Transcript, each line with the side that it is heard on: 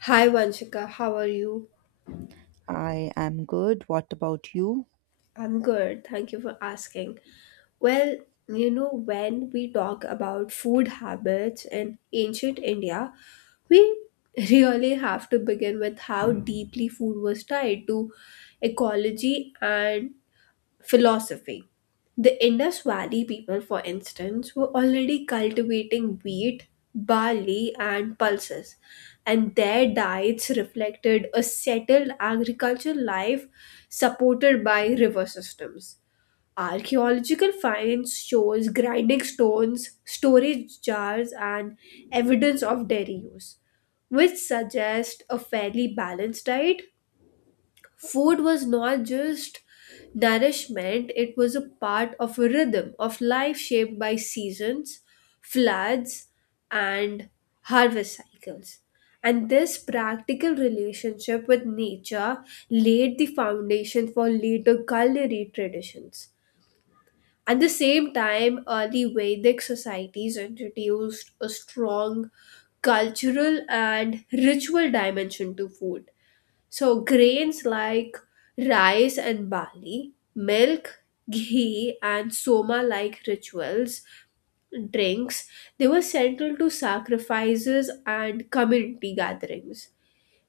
left: Hi Vanshika, how are you?
right: I am good. What about you?
left: I'm good. Thank you for asking. Well, you know, when we talk about food habits in ancient India, we really have to begin with how deeply food was tied to ecology and philosophy. The Indus Valley people, for instance, were already cultivating wheat, barley, and pulses, and their diets reflected a settled agricultural life supported by river systems. Archaeological finds shows grinding stones, storage jars, and evidence of dairy use, which suggest a fairly balanced diet. Food was not just nourishment, it was a part of a rhythm of life shaped by seasons, floods, and harvest cycles, and this practical relationship with nature laid the foundation for later culinary traditions. At the same time, early vedic societies introduced a strong cultural and ritual dimension to food. So, grains like rice and barley, milk, ghee, and soma like rituals, drinks, they were central to sacrifices and community gatherings.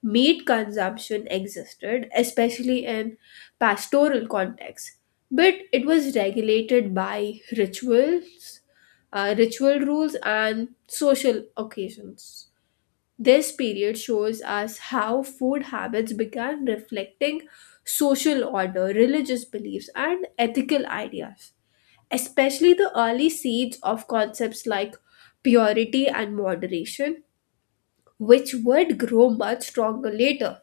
left: Meat consumption existed, especially in pastoral contexts, but it was regulated by rituals, ritual rules, and social occasions. This period shows us how food habits began reflecting social order, religious beliefs, and ethical ideas, especially the early seeds of concepts like purity and moderation, which would grow much stronger later.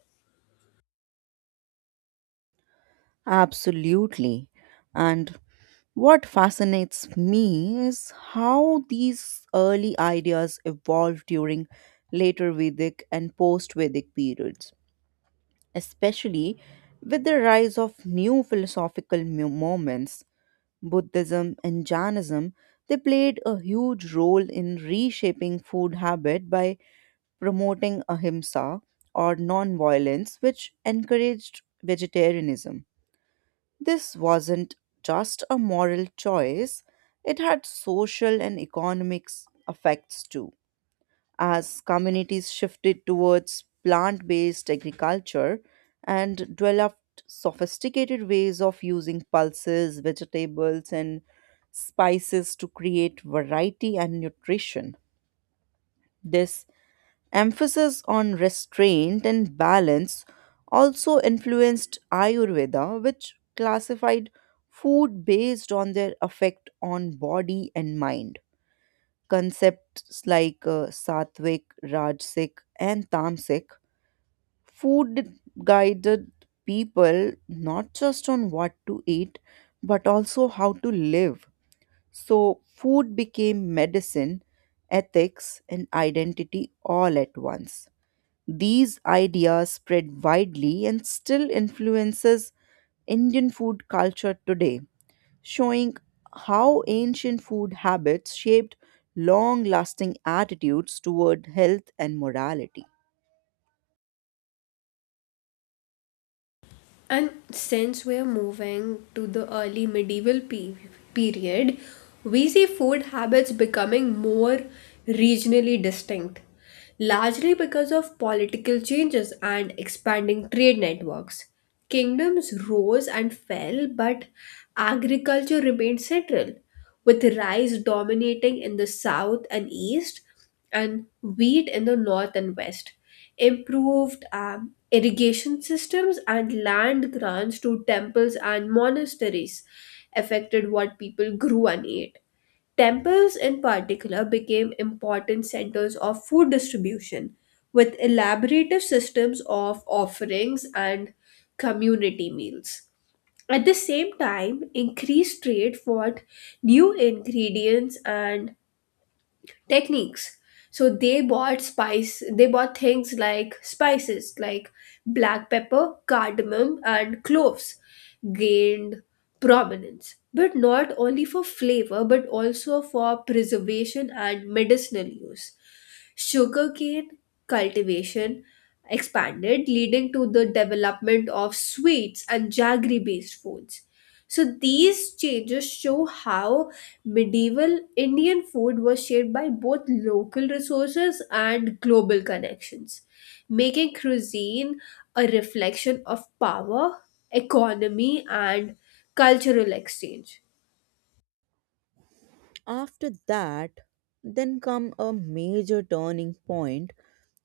right: Absolutely. And what fascinates me is how these early ideas evolved during later Vedic and post Vedic periods, especially with the rise of new philosophical movements. Buddhism and Jainism, they played a huge role in reshaping food habit by promoting ahimsa or non-violence, which encouraged vegetarianism. This wasn't just a moral choice, it had social and economic effects too. As communities shifted towards plant based agriculture and developed sophisticated ways of using pulses, vegetables, and spices to create variety and nutrition, this emphasis on restraint and balance also influenced Ayurveda, which classified food based on their effect on body and mind. Concepts like sattvic, rajasic, and tamasic food guided people not just on what to eat but also how to live. So, food became medicine, ethics, and identity all at once. These ideas spread widely and still influences Indian food culture today, showing how ancient food habits shaped long-lasting attitudes toward health and morality.
left: And since we're moving to the early medieval period, we see food habits becoming more regionally distinct, largely because of political changes and expanding trade networks. Kingdoms rose and fell, but agriculture remained central, with rice dominating in the south and east and wheat in the north and west. Improved irrigation systems and land grants to temples and monasteries affected what people grew and ate. Temples, in particular, became important centers of food distribution with elaborative systems of offerings and community meals. At the same time, increased trade for new ingredients and techniques. So, they bought things like spices like black pepper, cardamom and cloves gained prominence. But not only for flavor but also for preservation and medicinal use. Sugarcane cultivation expanded, leading to the development of sweets and jaggery based foods. So, these changes show how medieval Indian food was shaped by both local resources and global connections, making cuisine a reflection of power, economy, and cultural exchange.
right: After that, then come a major turning point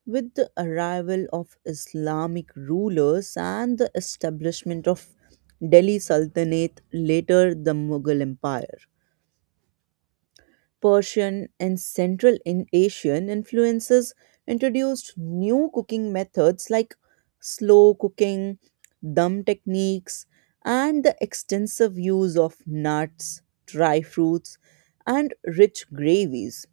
right: with the arrival of Islamic rulers and the establishment of Delhi Sultanate, later the Mughal Empire. Persian and Central Asian influences introduced new cooking methods like slow cooking, dum techniques, and the extensive use of nuts, dry fruits, and rich gravies.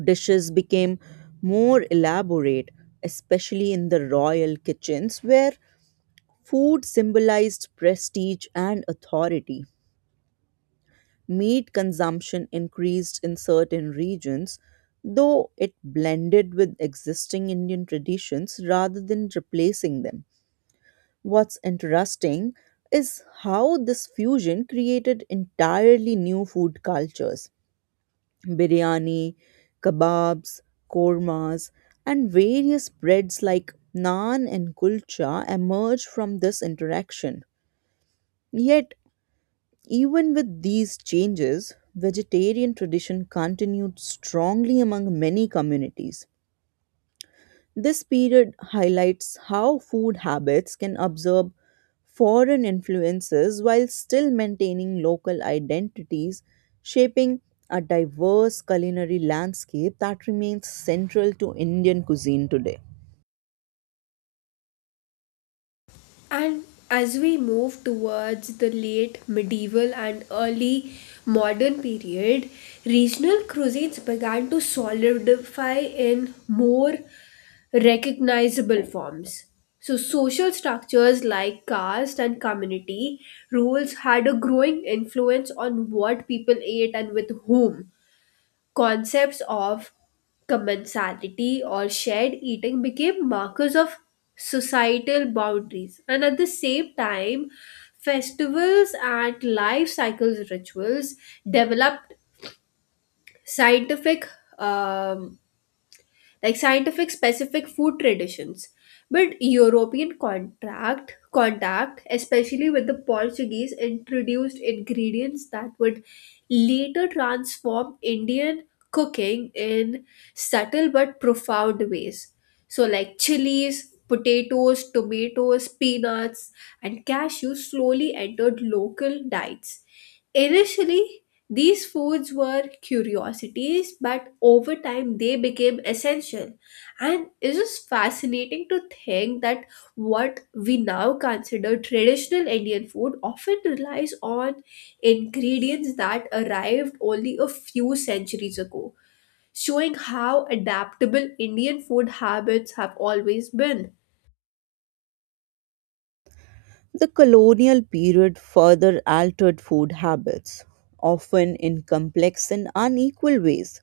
right: Dishes became more elaborate, especially in the royal kitchens, where food symbolized prestige and authority. Meat consumption increased in certain regions, though it blended with existing Indian traditions rather than replacing them. What's interesting is how this fusion created entirely new food cultures: biryani, kebabs, kormas, and various breads like naan and kulcha emerged from this interaction. Yet, even with these changes, vegetarian tradition continued strongly among many communities. This period highlights how food habits can absorb foreign influences while still maintaining local identities, shaping a diverse culinary landscape that remains central to Indian cuisine today.
left: And as we move towards the late medieval and early modern period, regional cuisines began to solidify in more recognizable forms. So, social structures like caste and community rules had a growing influence on what people ate and with whom. Concepts of commensality or shared eating became markers of societal boundaries. And at the same time, festivals and life cycles rituals developed scientific um, like scientific specific food traditions. But European contract contact, especially with the Portuguese, introduced ingredients that would later transform Indian cooking in subtle but profound ways. So, like chilies, potatoes, tomatoes, peanuts, and cashews slowly entered local diets. Initially, these foods were curiosities, but over time they became essential. And it's just fascinating to think that what we now consider traditional Indian food often relies on ingredients that arrived only a few centuries ago, showing how adaptable Indian food habits have always been.
right: The colonial period further altered food habits, often in complex and unequal ways.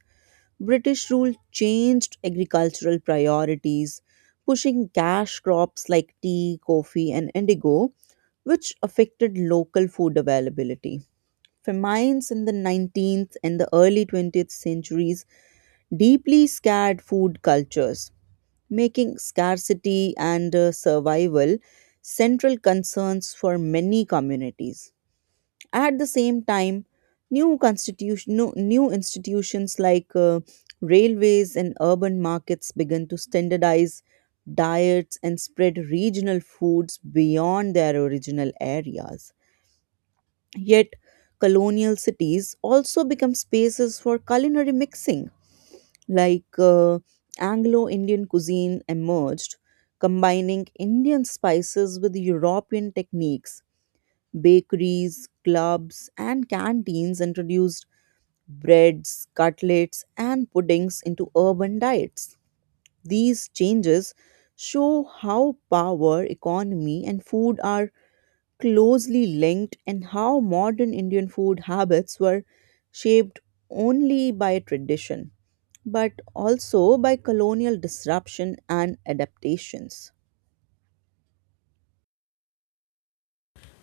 right: British rule changed agricultural priorities, pushing cash crops like tea, coffee, and indigo, which affected local food availability. Famines in the 19th and the early 20th centuries deeply scarred food cultures, making scarcity and survival central concerns for many communities. At the same time, new constitution, no- new institutions like railways and urban markets began to standardize diets and spread regional foods beyond their original areas. Yet, colonial cities also become spaces for culinary mixing, like Anglo Indian cuisine emerged, combining Indian spices with European techniques. Bakeries, clubs, and canteens introduced breads, cutlets, and puddings into urban diets. These changes show how power, economy, and food are closely linked and how modern Indian food habits were shaped only by tradition but also by colonial disruption and adaptations.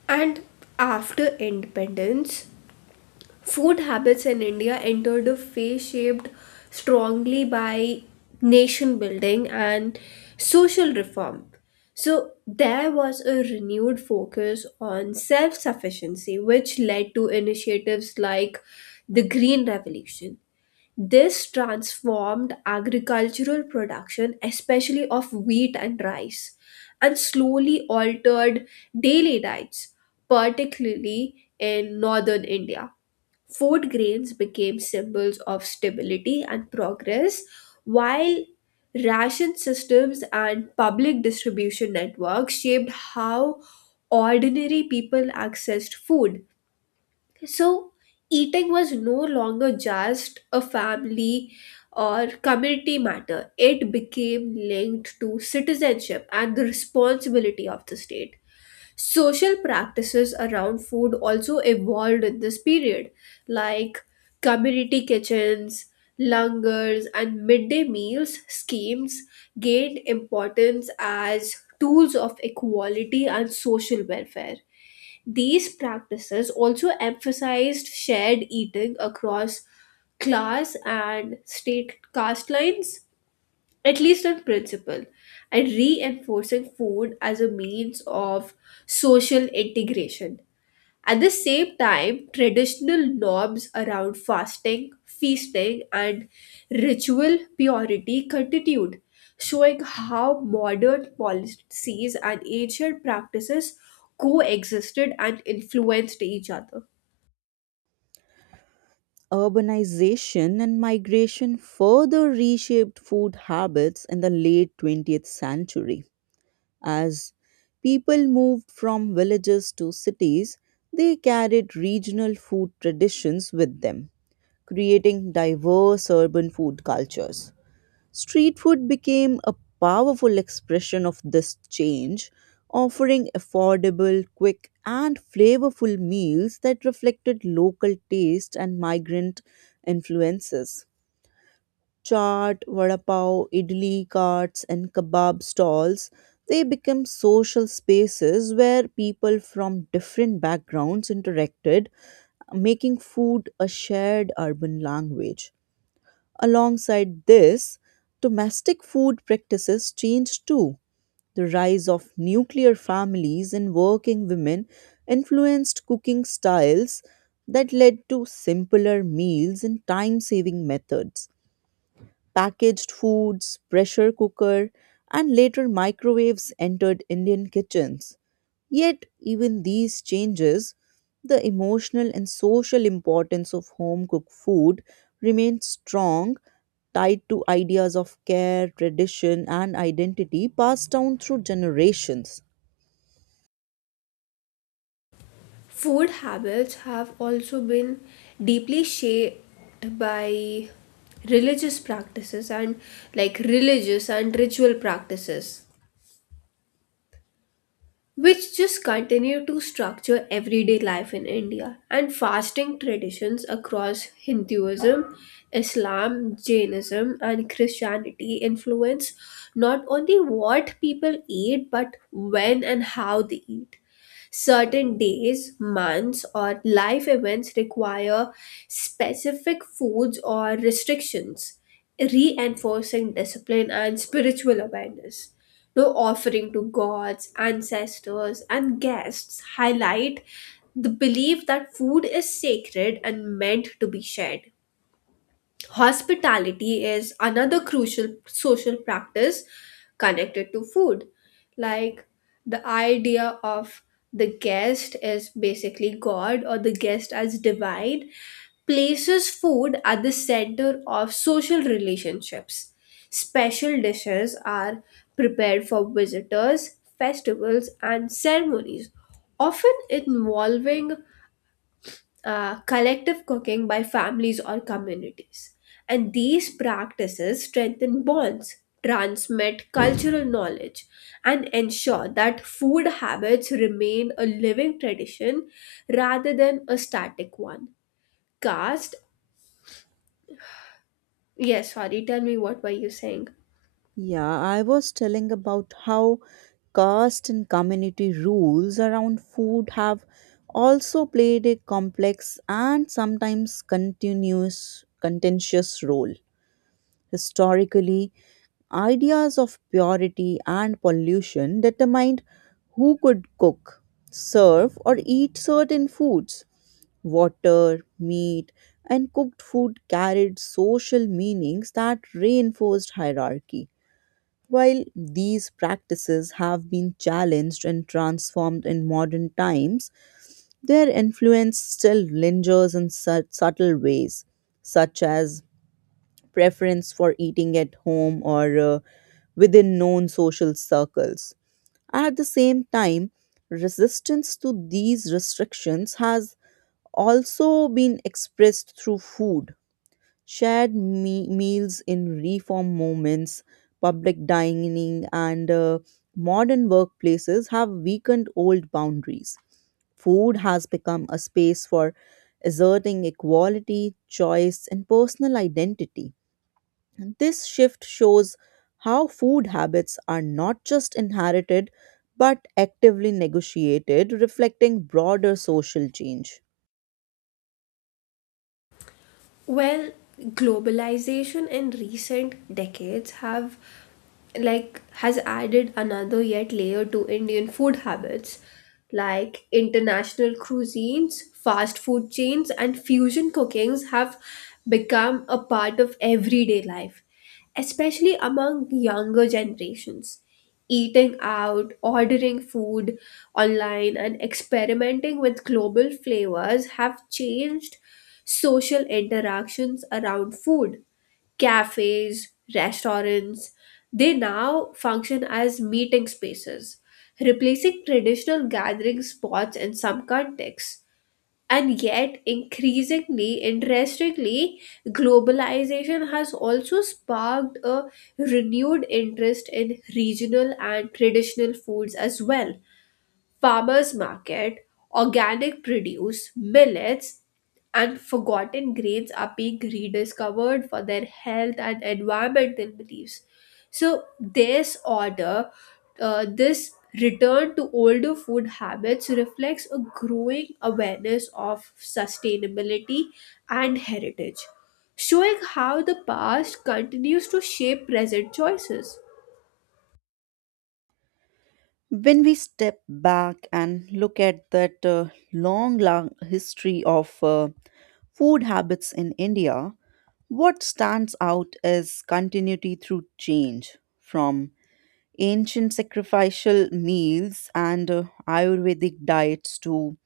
left: And after independence, food habits in India entered a phase shaped strongly by nation building and social reform. So, there was a renewed focus on self sufficiency, which led to initiatives like the Green Revolution. This transformed agricultural production, especially of wheat and rice, and slowly altered daily diets, particularly in northern India. Food grains became symbols of stability and progress, while ration systems and public distribution networks shaped how ordinary people accessed food. So, eating was no longer just a family or community matter, it became linked to citizenship and the responsibility of the state. Social practices around food also evolved in this period, like community kitchens, langars, and midday meals schemes gained importance as tools of equality and social welfare. These practices also emphasized shared eating across class and state caste lines, at least on principle, and reinforcing food as a means of social integration. At the same time, traditional norms around fasting, feasting, and ritual purity continued, showing how modern policies and ancient practices coexisted and influenced each other.
right: Urbanization and migration further reshaped food habits in the late 20th century. As people moved from villages to cities, they carried regional food traditions with them, creating diverse urban food cultures. Street food became a powerful expression of this change, offering affordable, quick, and flavorful meals that reflected local taste and migrant influences. Chaat, vada pav, idli carts, and kebab stalls, they became social spaces where people from different backgrounds interacted, making food a shared urban language. Alongside this, domestic food practices changed too. The rise of nuclear families and working women influenced cooking styles that led to simpler meals and time saving methods. Packaged foods, pressure cooker, and later microwaves entered Indian kitchens. Yet, even these changes, the emotional and social importance of home cooked food remained strong, tied to ideas of care, tradition, and identity passed down through generations.
left: Food habits have also been deeply shaped by religious practices and like religious and ritual practices which just continue to structure everyday life in India, and fasting traditions across Hinduism, Islam, Jainism and Christianity influence not only what people eat but when and how they eat. Certain days, months, or life events require specific foods or restrictions, reinforcing discipline and spiritual awareness. No offering to gods, ancestors, and guests highlight the belief that food is sacred and meant to be shared. Hospitality is another crucial social practice connected to food. Like the idea of the guest is basically God, or the guest as divine, places food at the center of social relationships. Special dishes are prepared for visitors, festivals, and ceremonies, often involving collective cooking by families or communities. And these practices strengthen bonds, transmit cultural knowledge, and ensure that food habits remain a living tradition rather than a static one. Caste, yes, sorry, tell me what were you saying?
right: Yeah, I was telling about how caste and community rules around food have also played a complex and sometimes continuous contentious role. Historically, ideas of purity and pollution determined who could cook, serve, or eat certain foods. Water, meat, and cooked food carried social meanings that reinforced hierarchy. While these practices have been challenged and transformed in modern times, their influence still lingers in subtle ways, such as preference for eating at home or within known social circles. At the same time, resistance to these restrictions has also been expressed through food, shared meals in reform moments, public dining, and modern workplaces have weakened old boundaries. Food has become a space for asserting equality, choice, and personal identity. And this shift shows how food habits are not just inherited but actively negotiated, reflecting broader social change.
left: Well, globalization in recent decades have like has added another yet layer to Indian food habits, like international cuisines, fast food chains and fusion cookings have become a part of everyday life, especially among younger generations. Eating out, ordering food online and experimenting with global flavors have changed social interactions around food. Cafes, restaurants, they now function as meeting spaces, replacing traditional gathering spots in some contexts. And yet, increasingly, interestingly, globalization has also sparked a renewed interest in regional and traditional foods as well. Farmers market, organic produce, millets, and forgotten grains are being rediscovered for their health and environmental beliefs. So, this order, this return to older food habits reflects a growing awareness of sustainability and heritage, showing how the past continues to shape present choices.
right: When we step back and look at that long, long history of food habits in India, what stands out is continuity through change, from ancient sacrificial meals and Ayurvedic diets to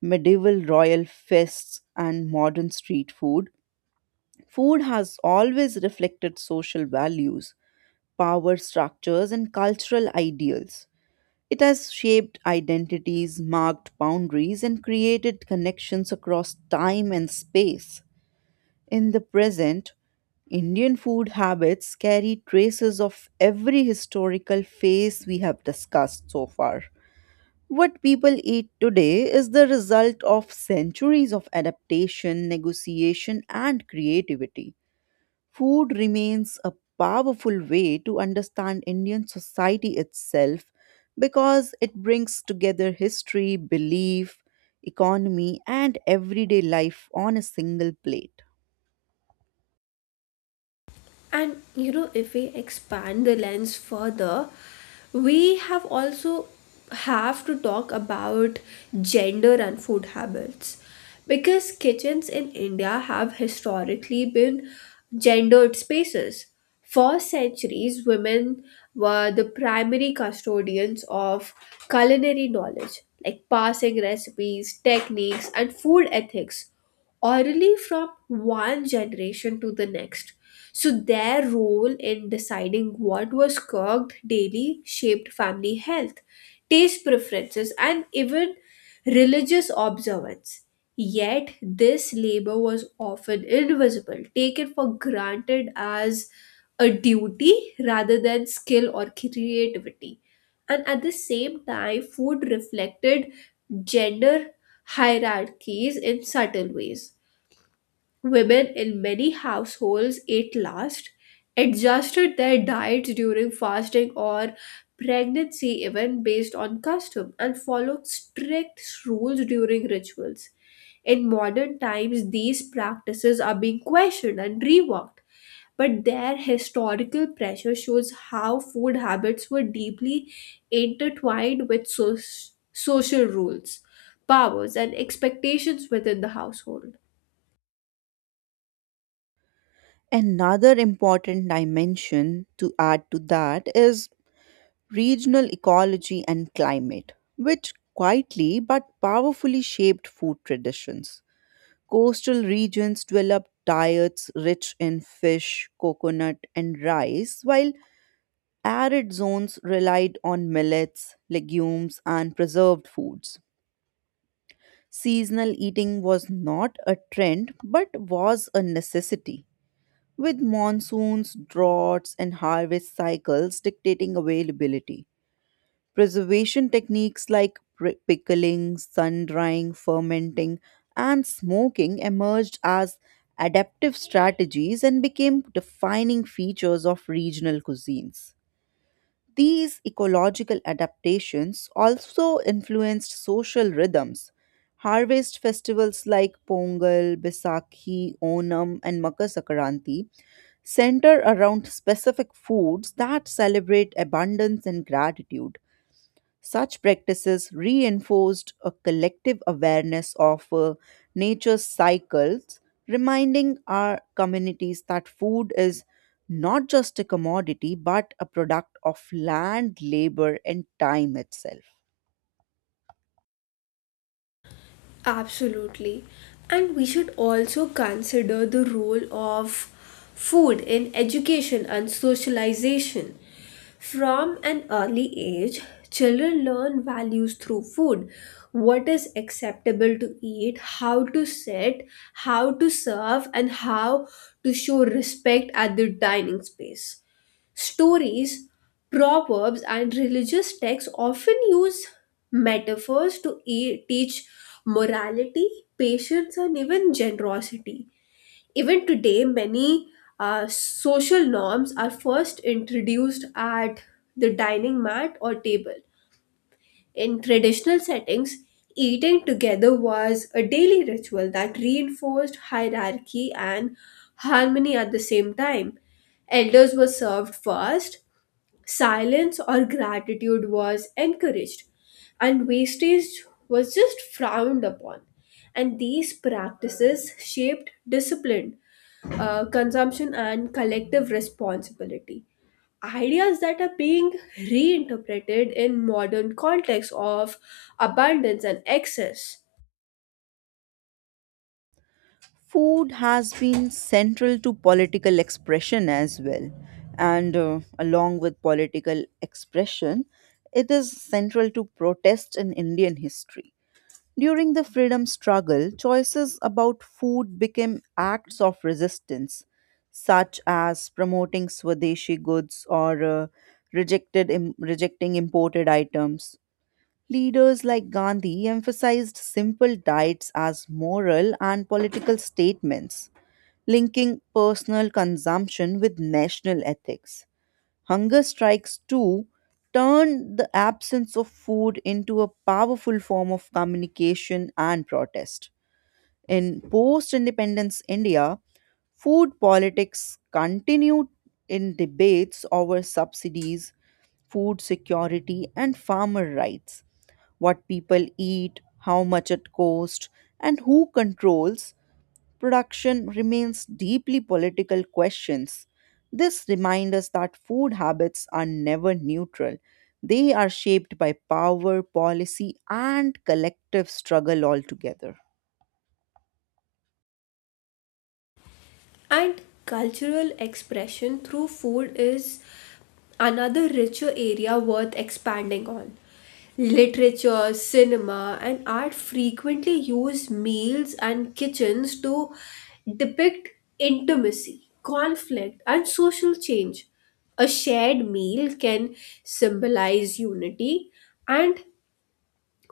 right: medieval royal feasts and modern street food. Food has always reflected social values, power structures, and cultural ideals. It has shaped identities, marked boundaries, and created connections across time and space. In the present, Indian food habits carry traces of every historical phase we have discussed so far. What people eat today is the result of centuries of adaptation, negotiation, and creativity. Food remains a powerful way to understand Indian society itself, because it brings together history, belief, economy, and everyday life on a single plate.
left: And you know, if we expand the lens further, we have to talk about gender and food habits because kitchens in India have historically been gendered spaces. For centuries, women were the primary custodians of culinary knowledge, like passing recipes, techniques, and food ethics orally from one generation to the next. So, their role in deciding what was cooked daily shaped family health, taste preferences, and even religious observance. Yet, this labor was often invisible, taken for granted as a duty rather than skill or creativity. And at the same time, food reflected gender hierarchies in subtle ways. Women in many households ate last, adjusted their diets during fasting or pregnancy, even based on custom, and followed strict rules during rituals. In modern times, these practices are being questioned and reworked, but their historical pressure shows how food habits were deeply intertwined with social rules, powers, and expectations within the household.
right: Another important dimension to add to that is regional ecology and climate, which quietly but powerfully shaped food traditions. Coastal regions develop diets rich in fish, coconut, and rice, while arid zones relied on millets, legumes, and preserved foods. Seasonal eating was not a trend but was a necessity, with monsoons, droughts, and harvest cycles dictating availability. Preservation techniques like pickling, sun drying, fermenting, and smoking emerged as adaptive strategies and became defining features of regional cuisines. These ecological adaptations also influenced social rhythms. Harvest festivals like Pongal, Baisakhi, Onam, and Makar Sakranti center around specific foods that celebrate abundance and gratitude. Such practices reinforced a collective awareness of nature's cycles, reminding our communities that food is not just a commodity but a product of land, labor, and time itself.
left: Absolutely. And we should also consider the role of food in education and socialization. From an early age, children learn values through food, what is acceptable to eat, how to sit, how to serve, and how to show respect at the dining space. Stories, proverbs, and religious texts often use metaphors to teach morality, patience, and even generosity. Even today, many social norms are first introduced at the dining mat or table. In traditional settings, eating together was a daily ritual that reinforced hierarchy and harmony at the same time. Elders were served first. Silence or gratitude was encouraged, and wastage was just frowned upon. And these practices shaped discipline, consumption, and collective responsibility. Ideas that are being reinterpreted in modern context of abundance and excess.
right: Food has been central to political expression as well. And along with political expression, it is central to protest in Indian history. During the freedom struggle, choices about food became acts of resistance, such as promoting Swadeshi goods or rejecting imported items. Leaders like Gandhi emphasized simple diets as moral and political statements, linking personal consumption with national ethics. Hunger strikes, too, turned the absence of food into a powerful form of communication and protest. In post independence India, food politics continued in debates over subsidies, food security, and farmer rights: what people eat, how much it costs, and who controls production remains deeply political questions. This reminds us that food habits are never neutral. They are shaped by power, policy, and collective struggle altogether.
left: And cultural expression through food is another richer area worth expanding on. Literature, cinema, and art frequently use meals and kitchens to depict intimacy, conflict, and social change. A shared meal can symbolize unity, and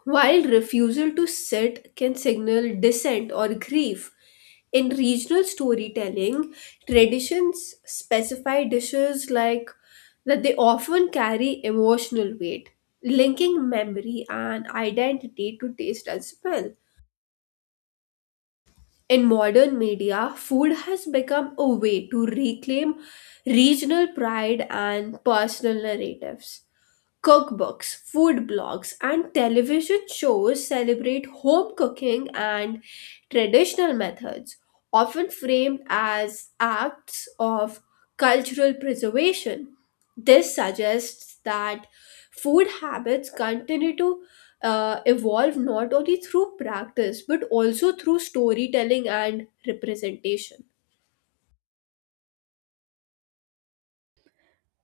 left: while refusal to sit can signal dissent or grief, in regional storytelling, traditions specify dishes like that they often carry emotional weight, linking memory and identity to taste as well. In modern media, food has become a way to reclaim regional pride and personal narratives. Cookbooks, food blogs, and television shows celebrate home cooking and traditional methods, often framed as acts of cultural preservation. This suggests that food habits continue to evolve not only through practice but also through storytelling and representation.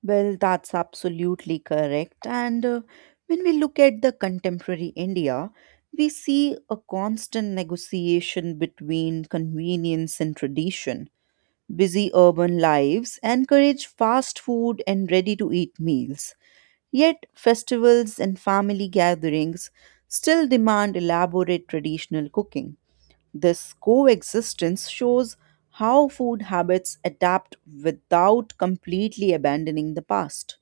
right: Well, that's absolutely correct. And when we look at the contemporary India, we see a constant negotiation between convenience and tradition. Busy urban lives encourage fast food and ready to eat meals. Yet, festivals and family gatherings still demand elaborate traditional cooking. This coexistence shows how food habits adapt without completely abandoning the past.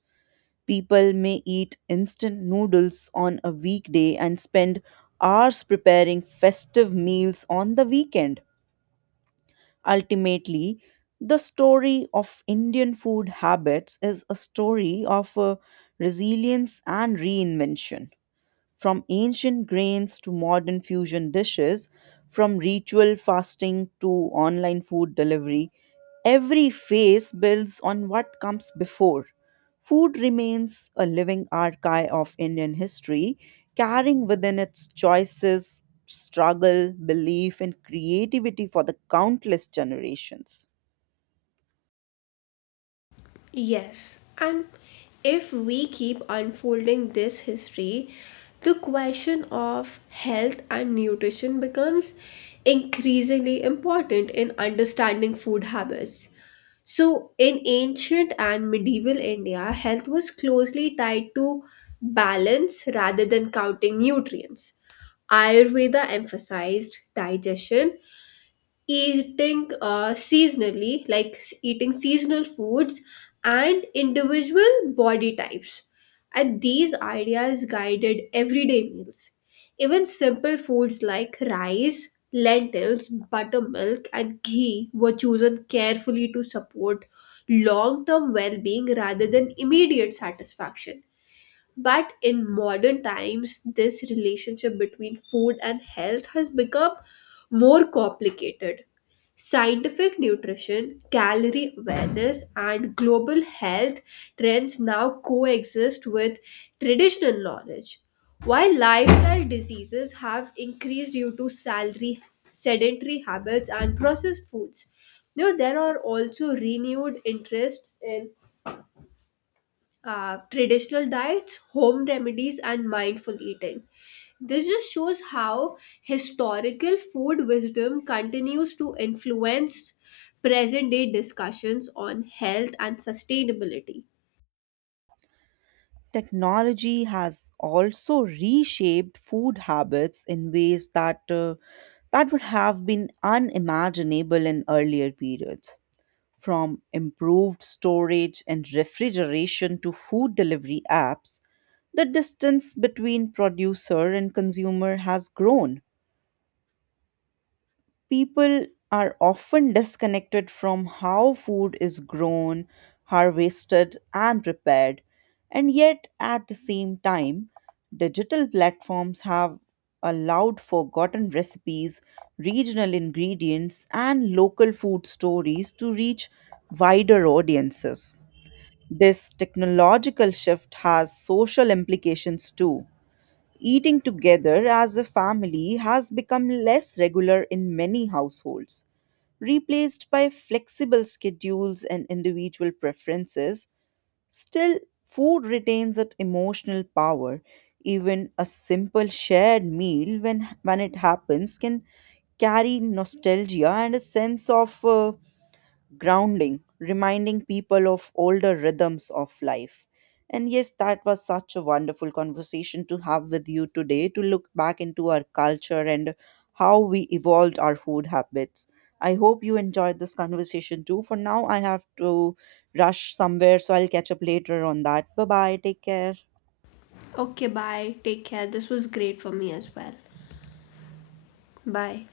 right: People may eat instant noodles on a weekday and spend hours preparing festive meals on the weekend. Ultimately, the story of Indian food habits is a story of resilience and reinvention. From ancient grains to modern fusion dishes, from ritual fasting to online food delivery, every phase builds on what comes before. Food remains a living archive of Indian history, carrying within its choices, struggle, belief, and creativity for the countless generations.
left: Yes, and if we keep unfolding this history, the question of health and nutrition becomes increasingly important in understanding food habits. So, in ancient and medieval India, health was closely tied to balance rather than counting nutrients. Ayurveda emphasized digestion, eating seasonally, eating seasonal foods, and individual body types. And these ideas guided everyday meals. Even simple foods like rice, lentils, buttermilk, and ghee were chosen carefully to support long term well being rather than immediate satisfaction. But in modern times, this relationship between food and health has become more complicated. Scientific nutrition, calorie awareness, and global health trends now coexist with traditional knowledge. While lifestyle diseases have increased due to salary, sedentary habits, and processed foods, now there are also renewed interests in traditional diets, home remedies, and mindful eating. This just shows how historical food wisdom continues to influence present day discussions on health and sustainability.
right: Technology has also reshaped food habits in ways that that would have been unimaginable in earlier periods. From improved storage and refrigeration to food delivery apps, the distance between producer and consumer has grown. People are often disconnected from how food is grown, harvested, and prepared. And yet, at the same time, digital platforms have allowed forgotten recipes, regional ingredients, and local food stories to reach wider audiences. This technological shift has social implications too. Eating together as a family has become less regular in many households, replaced by flexible schedules and individual preferences. Still, food retains its emotional power. Even a simple shared meal, when it happens, can carry nostalgia and a sense of grounding, reminding people of older rhythms of life. And yes, that was such a wonderful conversation to have with you today, to look back into our culture and how we evolved our food habits. I hope you enjoyed this conversation too. For now, I have to rush somewhere, so I'll catch up later on that. Bye bye. Take care.
left: Okay, bye. Take care. This was great for me as well. Bye.